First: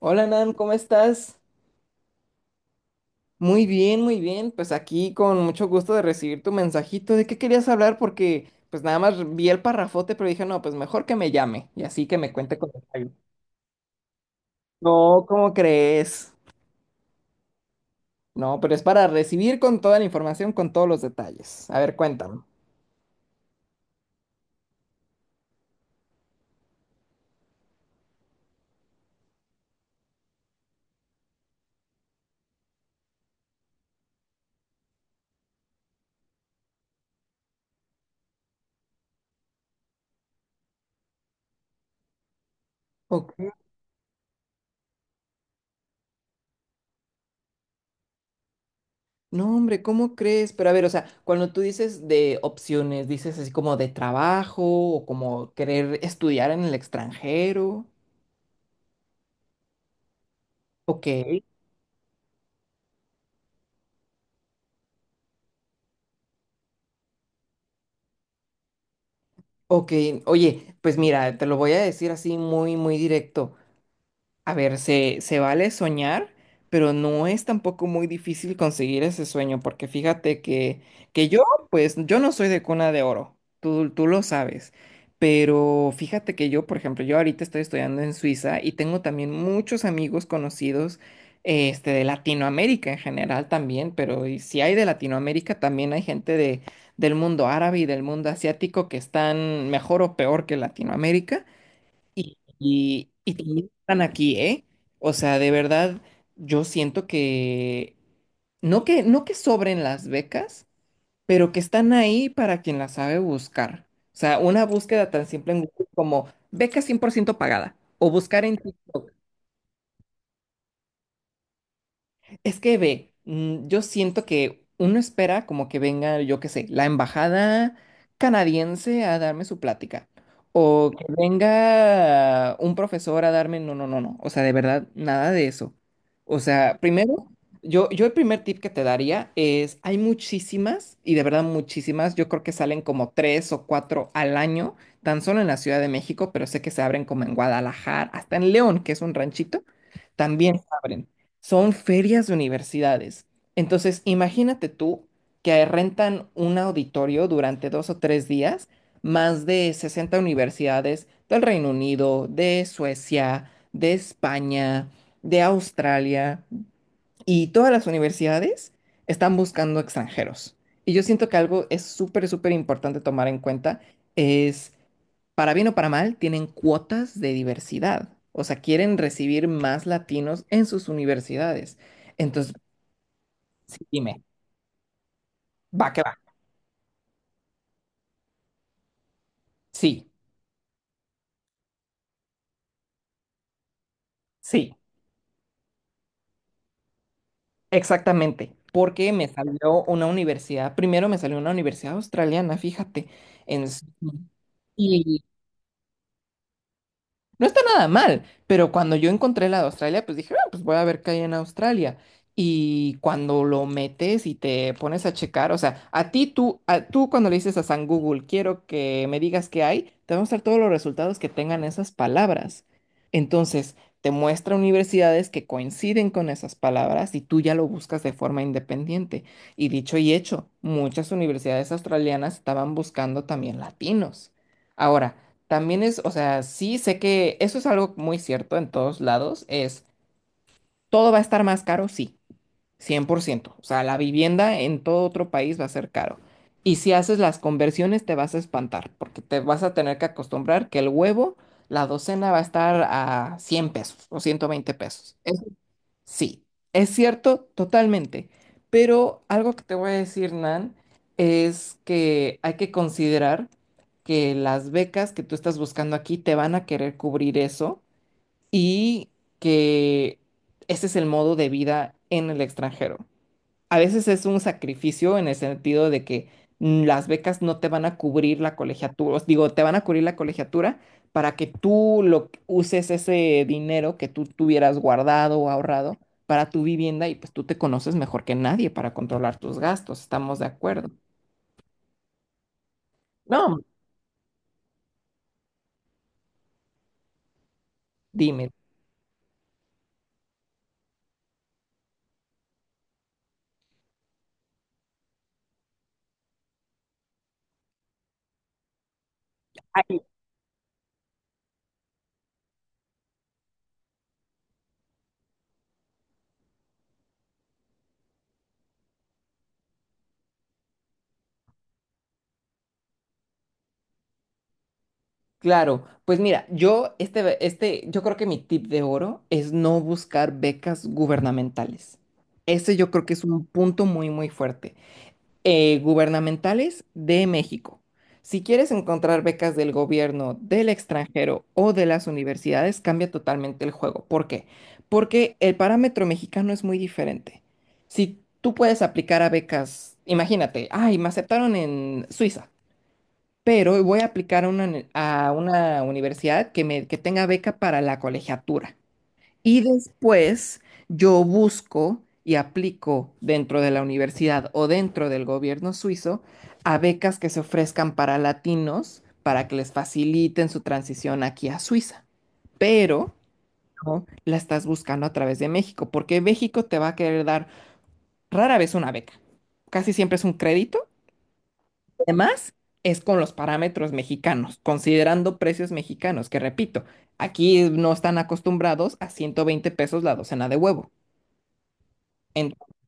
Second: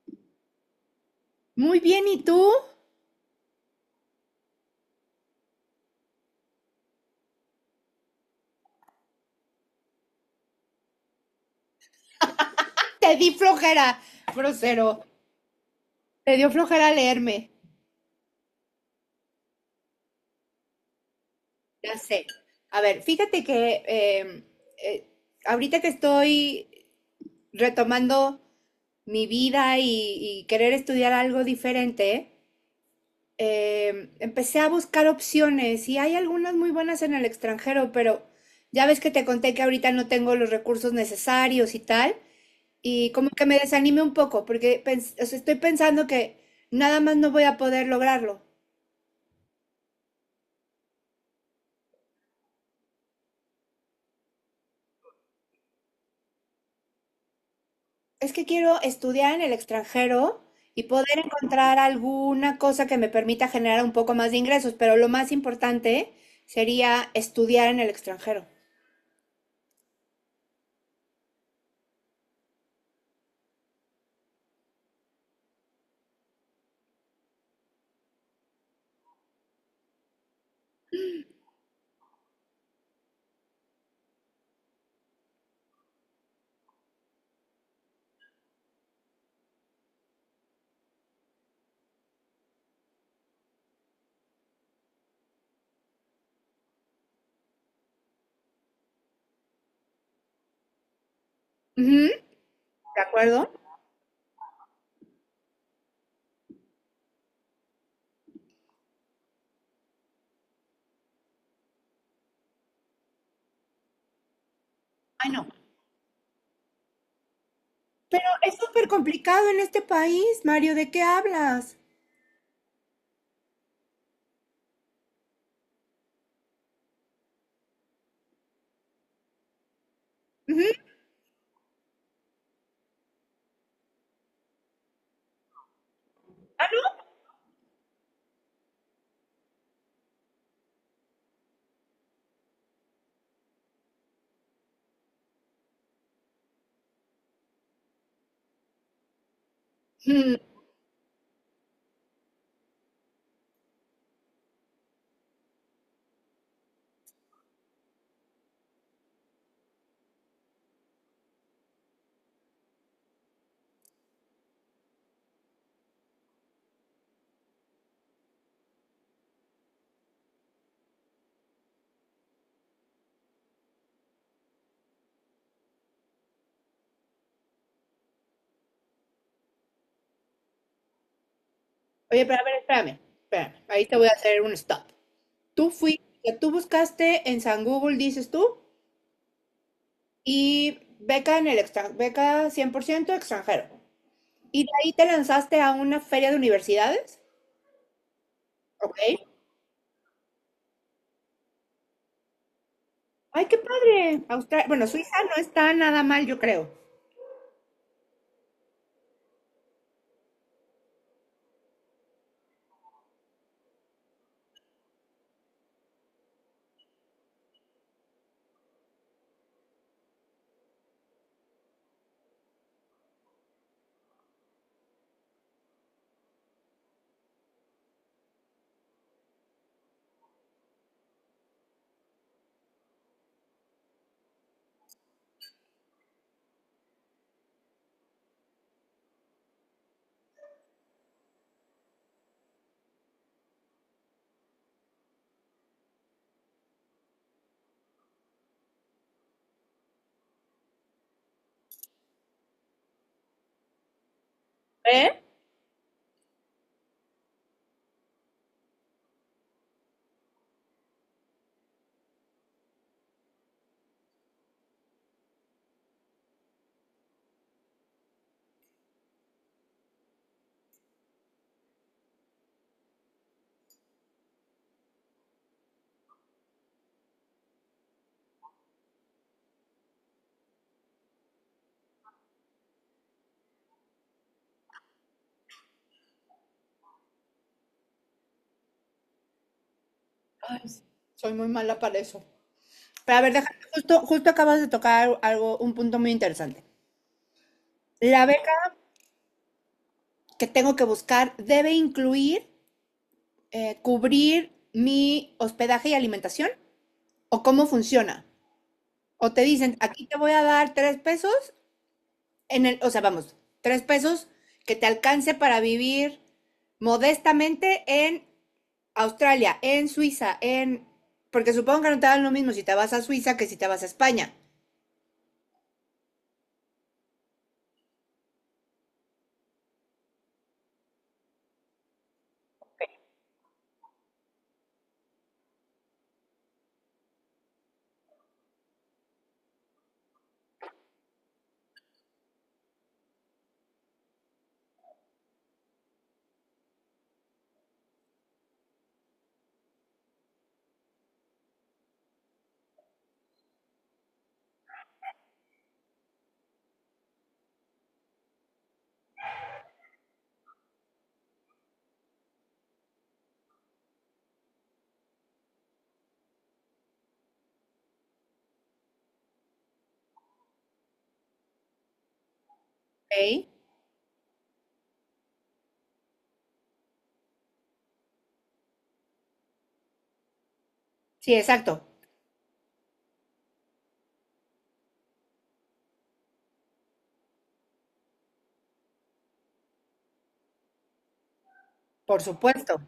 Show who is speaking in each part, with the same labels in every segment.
Speaker 1: Hola Nan, ¿cómo estás?
Speaker 2: Muy bien, ¿y tú?
Speaker 1: Muy bien, muy bien. Pues aquí con mucho gusto de recibir tu mensajito. ¿De qué querías hablar? Porque pues nada más vi el parrafote, pero dije, no, pues mejor que me llame y así que me cuente con detalle.
Speaker 2: Te di flojera, grosero.
Speaker 1: No, ¿cómo crees?
Speaker 2: Te dio flojera leerme.
Speaker 1: No, pero es para recibir con toda la información, con todos los detalles. A ver,
Speaker 2: Ya sé.
Speaker 1: cuéntame.
Speaker 2: A ver, fíjate que eh, ahorita que estoy retomando mi vida y querer estudiar algo diferente. Eh, empecé a buscar opciones y hay algunas muy buenas en el extranjero, pero ya ves que te conté que ahorita no tengo los recursos necesarios y tal. Y como
Speaker 1: Ok.
Speaker 2: que me desanime un poco, porque o sea, estoy pensando que nada más no voy a poder lograrlo.
Speaker 1: No, hombre, ¿cómo crees? Pero a ver, o sea, cuando tú dices de opciones, dices así como de trabajo o como querer estudiar en el extranjero.
Speaker 2: Es que quiero estudiar en el extranjero y
Speaker 1: Ok.
Speaker 2: poder encontrar alguna cosa que me permita generar un poco más de ingresos, pero lo más importante sería estudiar en el extranjero.
Speaker 1: Ok, oye, pues mira, te lo voy a decir así muy, muy directo. A ver, se vale soñar, pero no es tampoco muy difícil conseguir ese sueño, porque fíjate que yo, pues, yo no soy de cuna de oro, tú lo sabes, pero fíjate que yo, por ejemplo, yo ahorita estoy estudiando en Suiza y tengo también muchos amigos conocidos, de Latinoamérica en general también, pero y si hay de Latinoamérica, también hay gente de, del mundo árabe y del mundo asiático que están mejor o peor que Latinoamérica.
Speaker 2: Ujú.
Speaker 1: Y,
Speaker 2: ¿De
Speaker 1: y, y
Speaker 2: acuerdo?
Speaker 1: también están aquí, ¿eh? O sea, de verdad, yo siento que no que sobren las becas, pero que están ahí para quien las sabe buscar. O sea, una búsqueda tan
Speaker 2: Ay, no.
Speaker 1: simple en Google como beca 100% pagada o
Speaker 2: Pero
Speaker 1: buscar
Speaker 2: es
Speaker 1: en
Speaker 2: súper
Speaker 1: TikTok.
Speaker 2: complicado en este país, Mario, ¿de qué hablas?
Speaker 1: Es que ve, yo siento que uno espera como que venga, yo qué sé, la embajada canadiense a darme su plática.
Speaker 2: Ujú.
Speaker 1: O que venga un profesor a darme, no, no, no, no. O sea, de verdad, nada de eso. O sea, primero, yo el primer tip que te daría es, hay muchísimas, y de verdad muchísimas, yo creo que salen como tres o cuatro al año, tan solo en la Ciudad de México, pero sé que se abren como en Guadalajara, hasta en León, que es un ranchito,
Speaker 2: Mm.
Speaker 1: también se abren, son ferias de universidades. Entonces, imagínate tú que rentan un auditorio durante dos o tres días, más de 60 universidades del Reino Unido, de Suecia, de España, de Australia, y todas las universidades están buscando extranjeros. Y yo siento que algo es súper, súper importante tomar en cuenta es, para bien o para mal, tienen cuotas de diversidad. O sea, quieren recibir más latinos en sus universidades.
Speaker 2: Oye, pero a
Speaker 1: Entonces,
Speaker 2: ver, espérame, ahí
Speaker 1: sí,
Speaker 2: te voy a
Speaker 1: dime,
Speaker 2: hacer un stop. Tú
Speaker 1: va que
Speaker 2: fuiste,
Speaker 1: va.
Speaker 2: tú buscaste en San Google, dices tú,
Speaker 1: Sí,
Speaker 2: y beca en el extranjero, beca 100% extranjero. Y de
Speaker 1: sí,
Speaker 2: ahí te lanzaste a una feria de universidades,
Speaker 1: exactamente.
Speaker 2: ¿ok?
Speaker 1: Porque me salió una universidad, primero me salió una universidad australiana, fíjate,
Speaker 2: Ay, qué
Speaker 1: en
Speaker 2: padre.
Speaker 1: Sydney.
Speaker 2: Australia, bueno, Suiza no está nada mal, yo creo.
Speaker 1: No está nada mal, pero cuando yo encontré la de Australia, pues dije: "Ah, pues voy a ver qué hay en Australia". Y cuando lo metes y te pones a checar, o sea, a ti tú, a- tú cuando le dices a San Google, quiero que me digas qué hay, te va a mostrar todos los resultados que tengan esas palabras. Entonces, te muestra universidades que coinciden con esas palabras y tú ya lo buscas de forma independiente. Y dicho y hecho, muchas universidades australianas estaban buscando también latinos. Ahora, también es, o sea, sí sé que eso es algo muy cierto en todos lados, es, todo va a estar más caro, sí, 100%. O sea, la vivienda en todo otro país va a ser caro. Y si haces las conversiones te vas a espantar, porque te vas a tener que acostumbrar que el huevo, la docena va a estar a 100 pesos o 120 pesos.
Speaker 2: ¿Eh?
Speaker 1: Sí, es cierto totalmente, pero algo que te voy a decir, Nan, es que hay que considerar que las becas que tú estás buscando aquí te van a querer cubrir eso y que ese es el modo de vida en el extranjero, a veces es un sacrificio en el sentido de que las becas no te van a cubrir la colegiatura, os digo, te van a cubrir la colegiatura para que uses ese dinero que tú tuvieras guardado o ahorrado para tu vivienda y pues tú te conoces mejor que nadie para controlar tus gastos, estamos de acuerdo.
Speaker 2: Soy muy mala para eso. Pero a ver, déjame,
Speaker 1: No,
Speaker 2: justo acabas de tocar algo, un punto muy interesante. La
Speaker 1: dime.
Speaker 2: beca que tengo que buscar debe incluir cubrir mi hospedaje y alimentación o cómo funciona. O te dicen,
Speaker 1: Ay,
Speaker 2: aquí te voy a dar tres pesos en el, o sea, vamos, tres pesos que te alcance para vivir modestamente en Australia, en Suiza, en... Porque supongo que no te dan lo mismo si te vas a Suiza que si te vas a España.
Speaker 1: claro, pues mira, yo este yo creo que mi tip de oro es no buscar becas gubernamentales. Ese yo creo que es un punto muy muy fuerte, gubernamentales de México. Si quieres encontrar becas del gobierno, del extranjero o de las universidades, cambia totalmente el juego. ¿Por qué? Porque el parámetro mexicano es muy diferente. Si tú puedes aplicar a becas, imagínate, ay, me aceptaron en Suiza, pero voy a aplicar a una, a una universidad que, me, que tenga beca para la colegiatura. Y después yo busco y aplico dentro de la universidad o dentro del gobierno suizo a becas que se ofrezcan para latinos para que les faciliten su transición aquí a Suiza. Pero
Speaker 2: ¿Ok?
Speaker 1: no la estás buscando a través de México, porque México te va a querer dar rara vez una beca. Casi siempre es un crédito.
Speaker 2: Sí, exacto,
Speaker 1: Además, es con los parámetros mexicanos, considerando precios mexicanos, que repito, aquí no están acostumbrados a 120 pesos la docena de huevo.
Speaker 2: por supuesto.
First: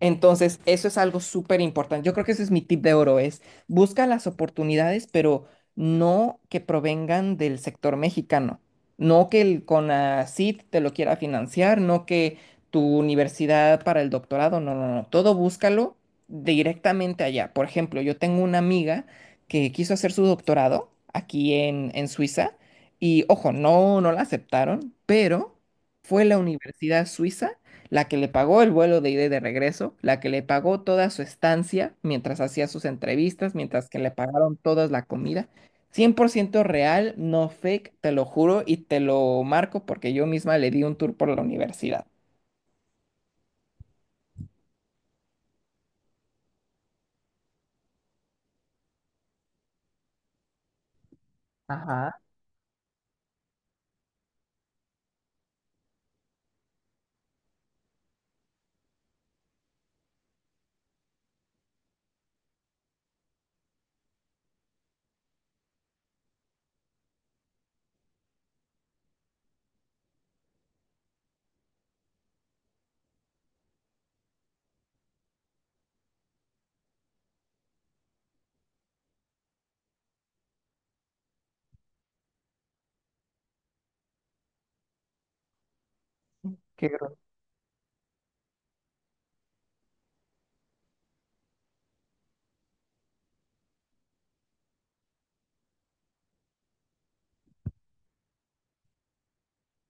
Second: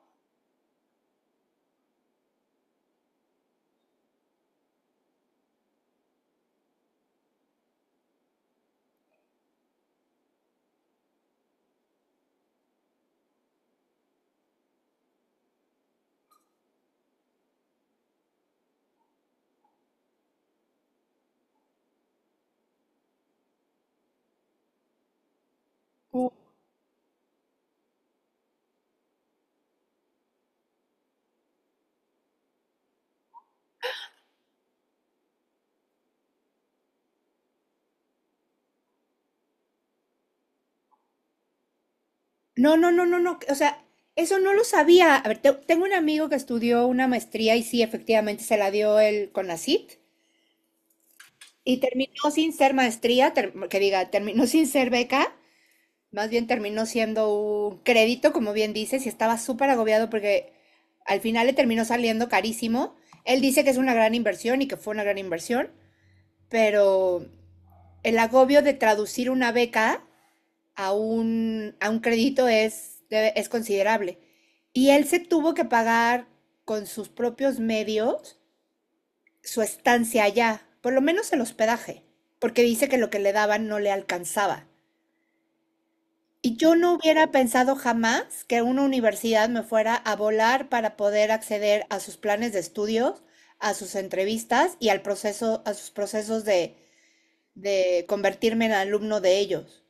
Speaker 1: Entonces, eso es algo súper importante. Yo creo que ese es mi tip de oro, es busca las oportunidades, pero no que provengan del sector mexicano. No que el CONACYT te lo quiera financiar, no que tu universidad para el doctorado, no, no, no. Todo búscalo directamente allá. Por ejemplo, yo tengo una amiga que quiso hacer su doctorado aquí en Suiza y, ojo, no, no la aceptaron, pero fue la universidad suiza la que le pagó el vuelo de ida y de regreso, la que le pagó toda su estancia mientras hacía sus entrevistas, mientras que le pagaron toda la comida. Cien por ciento real, no fake, te lo juro y te lo marco porque yo misma le di un tour por la universidad.
Speaker 2: No, no, no, no, no, o sea, eso no lo sabía. A ver, tengo un amigo que estudió una maestría y sí, efectivamente se la dio el CONACYT y terminó
Speaker 1: Ajá,
Speaker 2: sin ser maestría, terminó sin ser beca. Más bien terminó siendo un crédito, como bien dices, y estaba súper agobiado porque al final le terminó saliendo carísimo. Él dice que es una gran inversión y que fue una gran inversión, pero el agobio de traducir una beca a un crédito es, es considerable. Y él se tuvo que pagar con sus propios medios su estancia allá, por lo menos el hospedaje, porque dice que lo que le daban no le alcanzaba. Y yo
Speaker 1: qué
Speaker 2: no
Speaker 1: gro-
Speaker 2: hubiera pensado jamás que una universidad me fuera a volar para poder acceder a sus planes de estudios, a sus entrevistas y al proceso, a sus procesos de convertirme en alumno de ellos.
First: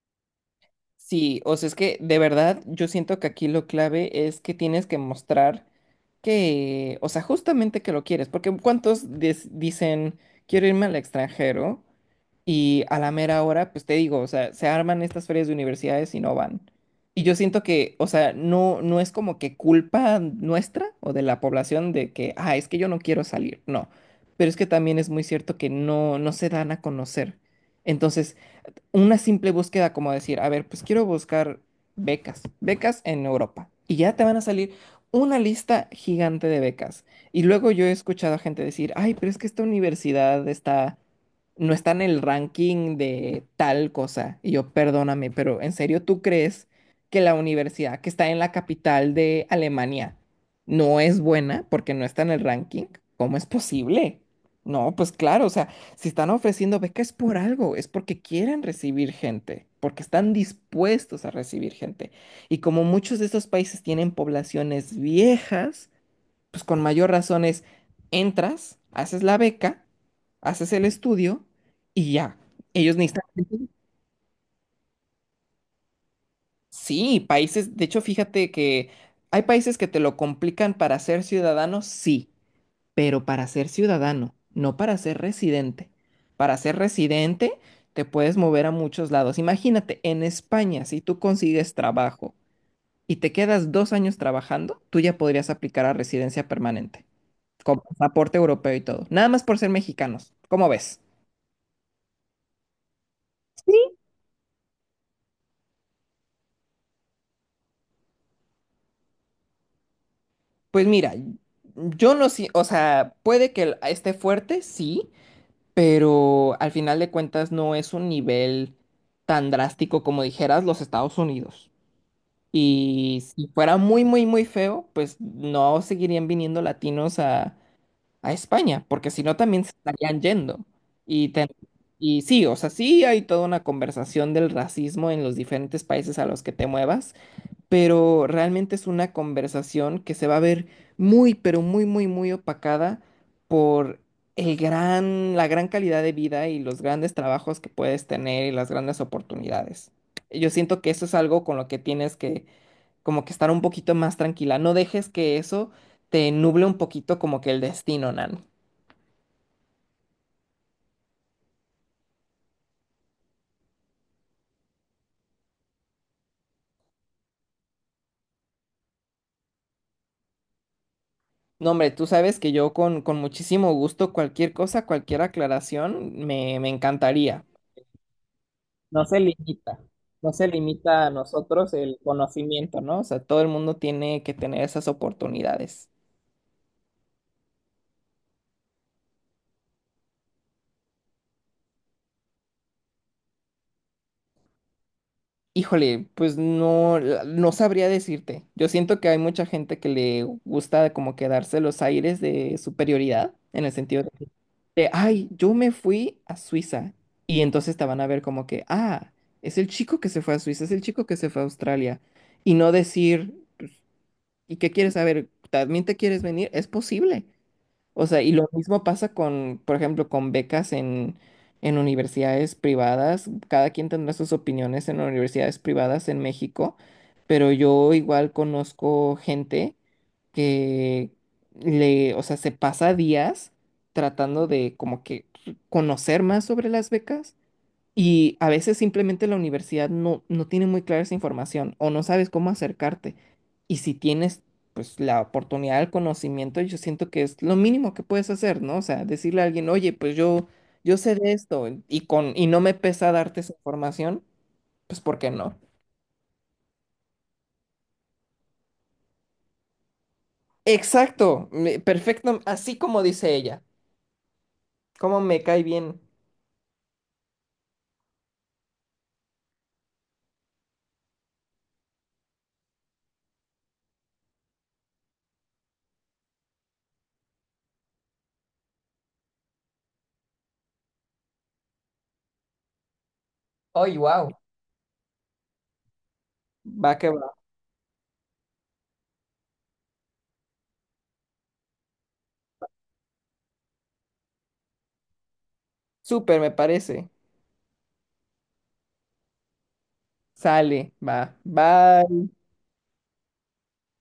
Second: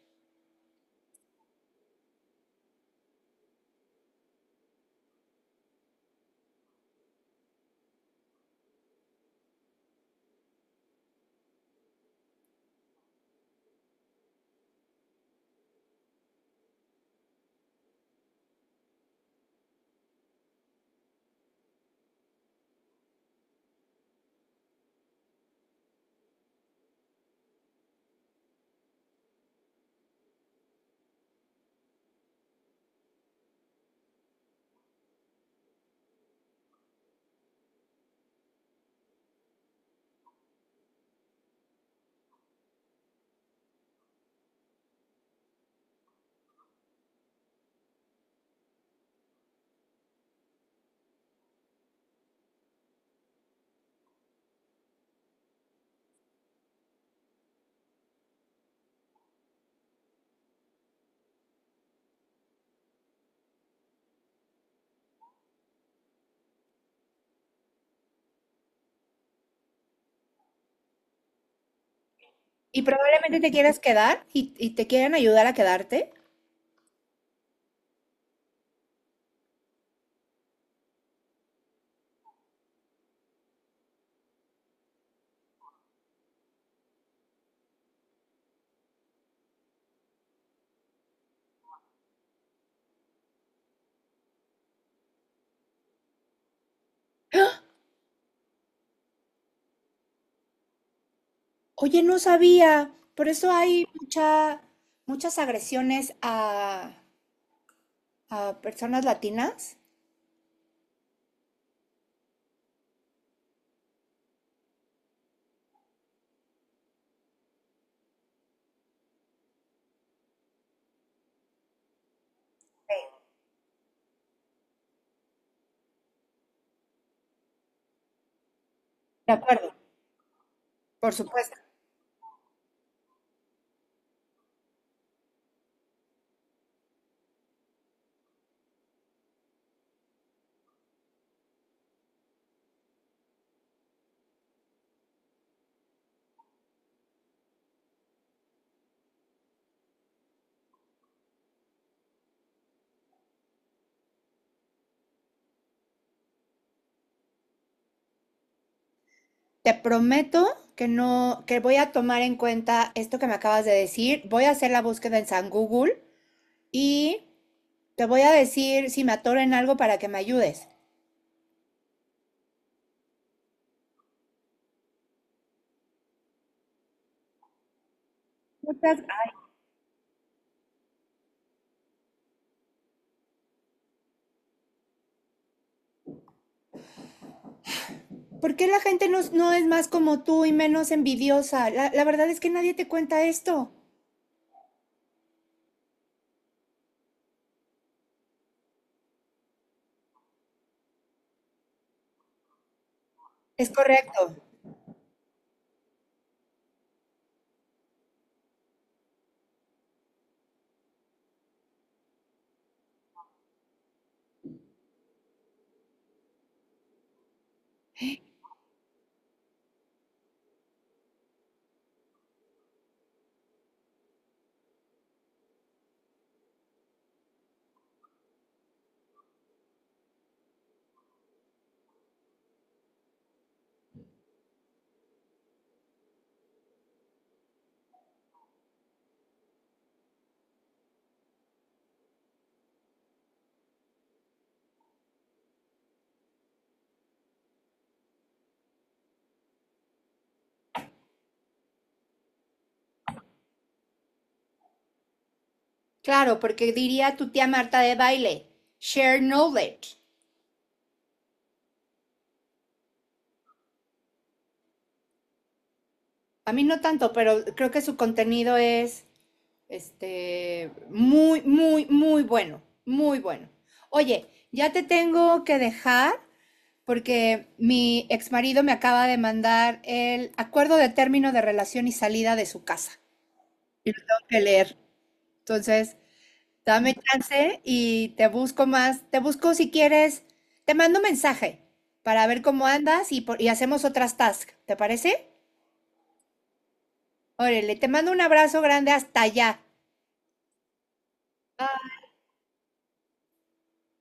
Speaker 1: sí, o sea, es que de verdad yo siento que aquí lo clave es que tienes que mostrar que, o sea, justamente que lo quieres, porque ¿cuántos dicen, quiero irme al extranjero? Y a la mera hora, pues te digo, o sea, se arman estas ferias de universidades y no van. Y yo siento que, o sea, no, no es como que culpa nuestra o de la población de que, ah, es que yo no quiero salir. No. Pero es que también es muy cierto que no, no se dan a conocer. Entonces, una simple búsqueda como decir, a ver, pues quiero buscar becas, becas en Europa. Y ya te van a salir una lista gigante de becas. Y luego yo he escuchado a gente decir, ay, pero es que esta universidad está, no está en el ranking de tal cosa. Y yo, perdóname, pero ¿en serio tú crees que la universidad que está en la capital de Alemania no es buena porque no está en el ranking? ¿Cómo es posible? No, pues claro, o sea, si están ofreciendo beca es por algo, es porque quieren recibir gente, porque están dispuestos a recibir gente. Y como muchos de estos países tienen poblaciones viejas, pues con mayor razón es, entras, haces la beca, haces el estudio y ya.
Speaker 2: Y
Speaker 1: Ellos necesitan...
Speaker 2: probablemente te
Speaker 1: gente.
Speaker 2: quieras quedar y te quieren ayudar a quedarte.
Speaker 1: Sí, países, de hecho, fíjate que hay países que te lo complican para ser ciudadano, sí, pero para ser ciudadano, no para ser residente. Para ser residente te puedes mover a muchos lados. Imagínate, en España, si tú consigues trabajo y te quedas dos años trabajando, tú ya podrías aplicar a residencia permanente, con pasaporte europeo y todo, nada más por ser mexicanos. ¿Cómo ves?
Speaker 2: Oye, no sabía. Por eso hay
Speaker 1: Sí,
Speaker 2: muchas agresiones a personas latinas.
Speaker 1: pues mira, yo no sé, o sea, puede que esté fuerte, sí, pero al final de cuentas no es un nivel tan drástico como dijeras los Estados Unidos.
Speaker 2: Sí.
Speaker 1: Y si fuera muy, muy, muy feo, pues no seguirían viniendo latinos a España, porque si
Speaker 2: De
Speaker 1: no también se
Speaker 2: acuerdo,
Speaker 1: estarían yendo.
Speaker 2: por
Speaker 1: Y,
Speaker 2: supuesto.
Speaker 1: y sí, o sea, sí hay toda una conversación del racismo en los diferentes países a los que te muevas, pero realmente es una conversación que se va a ver muy, pero muy, muy, muy opacada por el gran, la gran calidad de vida y los grandes trabajos que puedes tener y las grandes oportunidades. Yo siento que eso es algo con lo que tienes que como que estar un poquito más tranquila. No dejes que eso te nuble un poquito como que el destino, Nan.
Speaker 2: Te prometo que no, que voy a tomar en cuenta esto que me acabas de decir. Voy a hacer la búsqueda en San Google y te voy a decir si me atoro en algo para que me ayudes.
Speaker 1: No, hombre, tú sabes que yo con muchísimo gusto cualquier cosa, cualquier aclaración, me encantaría.
Speaker 2: Muchas
Speaker 1: No se
Speaker 2: gra-
Speaker 1: limita, no se limita a nosotros el conocimiento, ¿no? O sea, todo el mundo tiene que tener esas oportunidades.
Speaker 2: ¿Por qué la gente no es más como tú y menos envidiosa? La verdad es que nadie te cuenta esto.
Speaker 1: Híjole, pues no, no sabría decirte. Yo siento que hay mucha gente que le gusta como que darse los aires de superioridad, en
Speaker 2: Es
Speaker 1: el sentido
Speaker 2: correcto.
Speaker 1: de, ay, yo me fui a Suiza. Y entonces te van a ver como que, ah, es el chico que se fue a Suiza, es el chico que se fue a Australia. Y no decir, ¿y qué quieres saber? ¿También te quieres venir? Es posible. O sea, y lo mismo pasa con, por ejemplo, con becas en universidades privadas. Cada quien tendrá sus opiniones en universidades privadas en México, pero yo igual conozco gente que le, o sea, se pasa días tratando de como que conocer más sobre las becas y a veces simplemente la universidad no, no tiene muy clara esa información o no sabes cómo acercarte. Y si tienes pues la oportunidad del conocimiento, yo siento que es lo mínimo que puedes hacer, ¿no? O sea, decirle a alguien, oye, pues yo sé de esto y, con, y no me pesa darte esa información, pues ¿por qué no?
Speaker 2: Claro, porque diría tu tía Marta de baile, share knowledge.
Speaker 1: Exacto, perfecto, así como dice ella. ¿Cómo me cae bien?
Speaker 2: A mí no tanto, pero creo que su contenido es muy, muy, muy bueno, muy bueno. Oye, ya te tengo que dejar porque mi exmarido me acaba de mandar el acuerdo de término de relación y salida de su casa. Y
Speaker 1: ¡Ay,
Speaker 2: lo tengo
Speaker 1: wow!
Speaker 2: que leer. Entonces, dame
Speaker 1: Va que va.
Speaker 2: chance y te busco más, te busco si quieres, te mando un mensaje para ver cómo andas y hacemos otras tasks. ¿Te parece?
Speaker 1: Súper, me parece.
Speaker 2: Órale, te mando un abrazo grande hasta allá.
Speaker 1: Sale, va. Bye.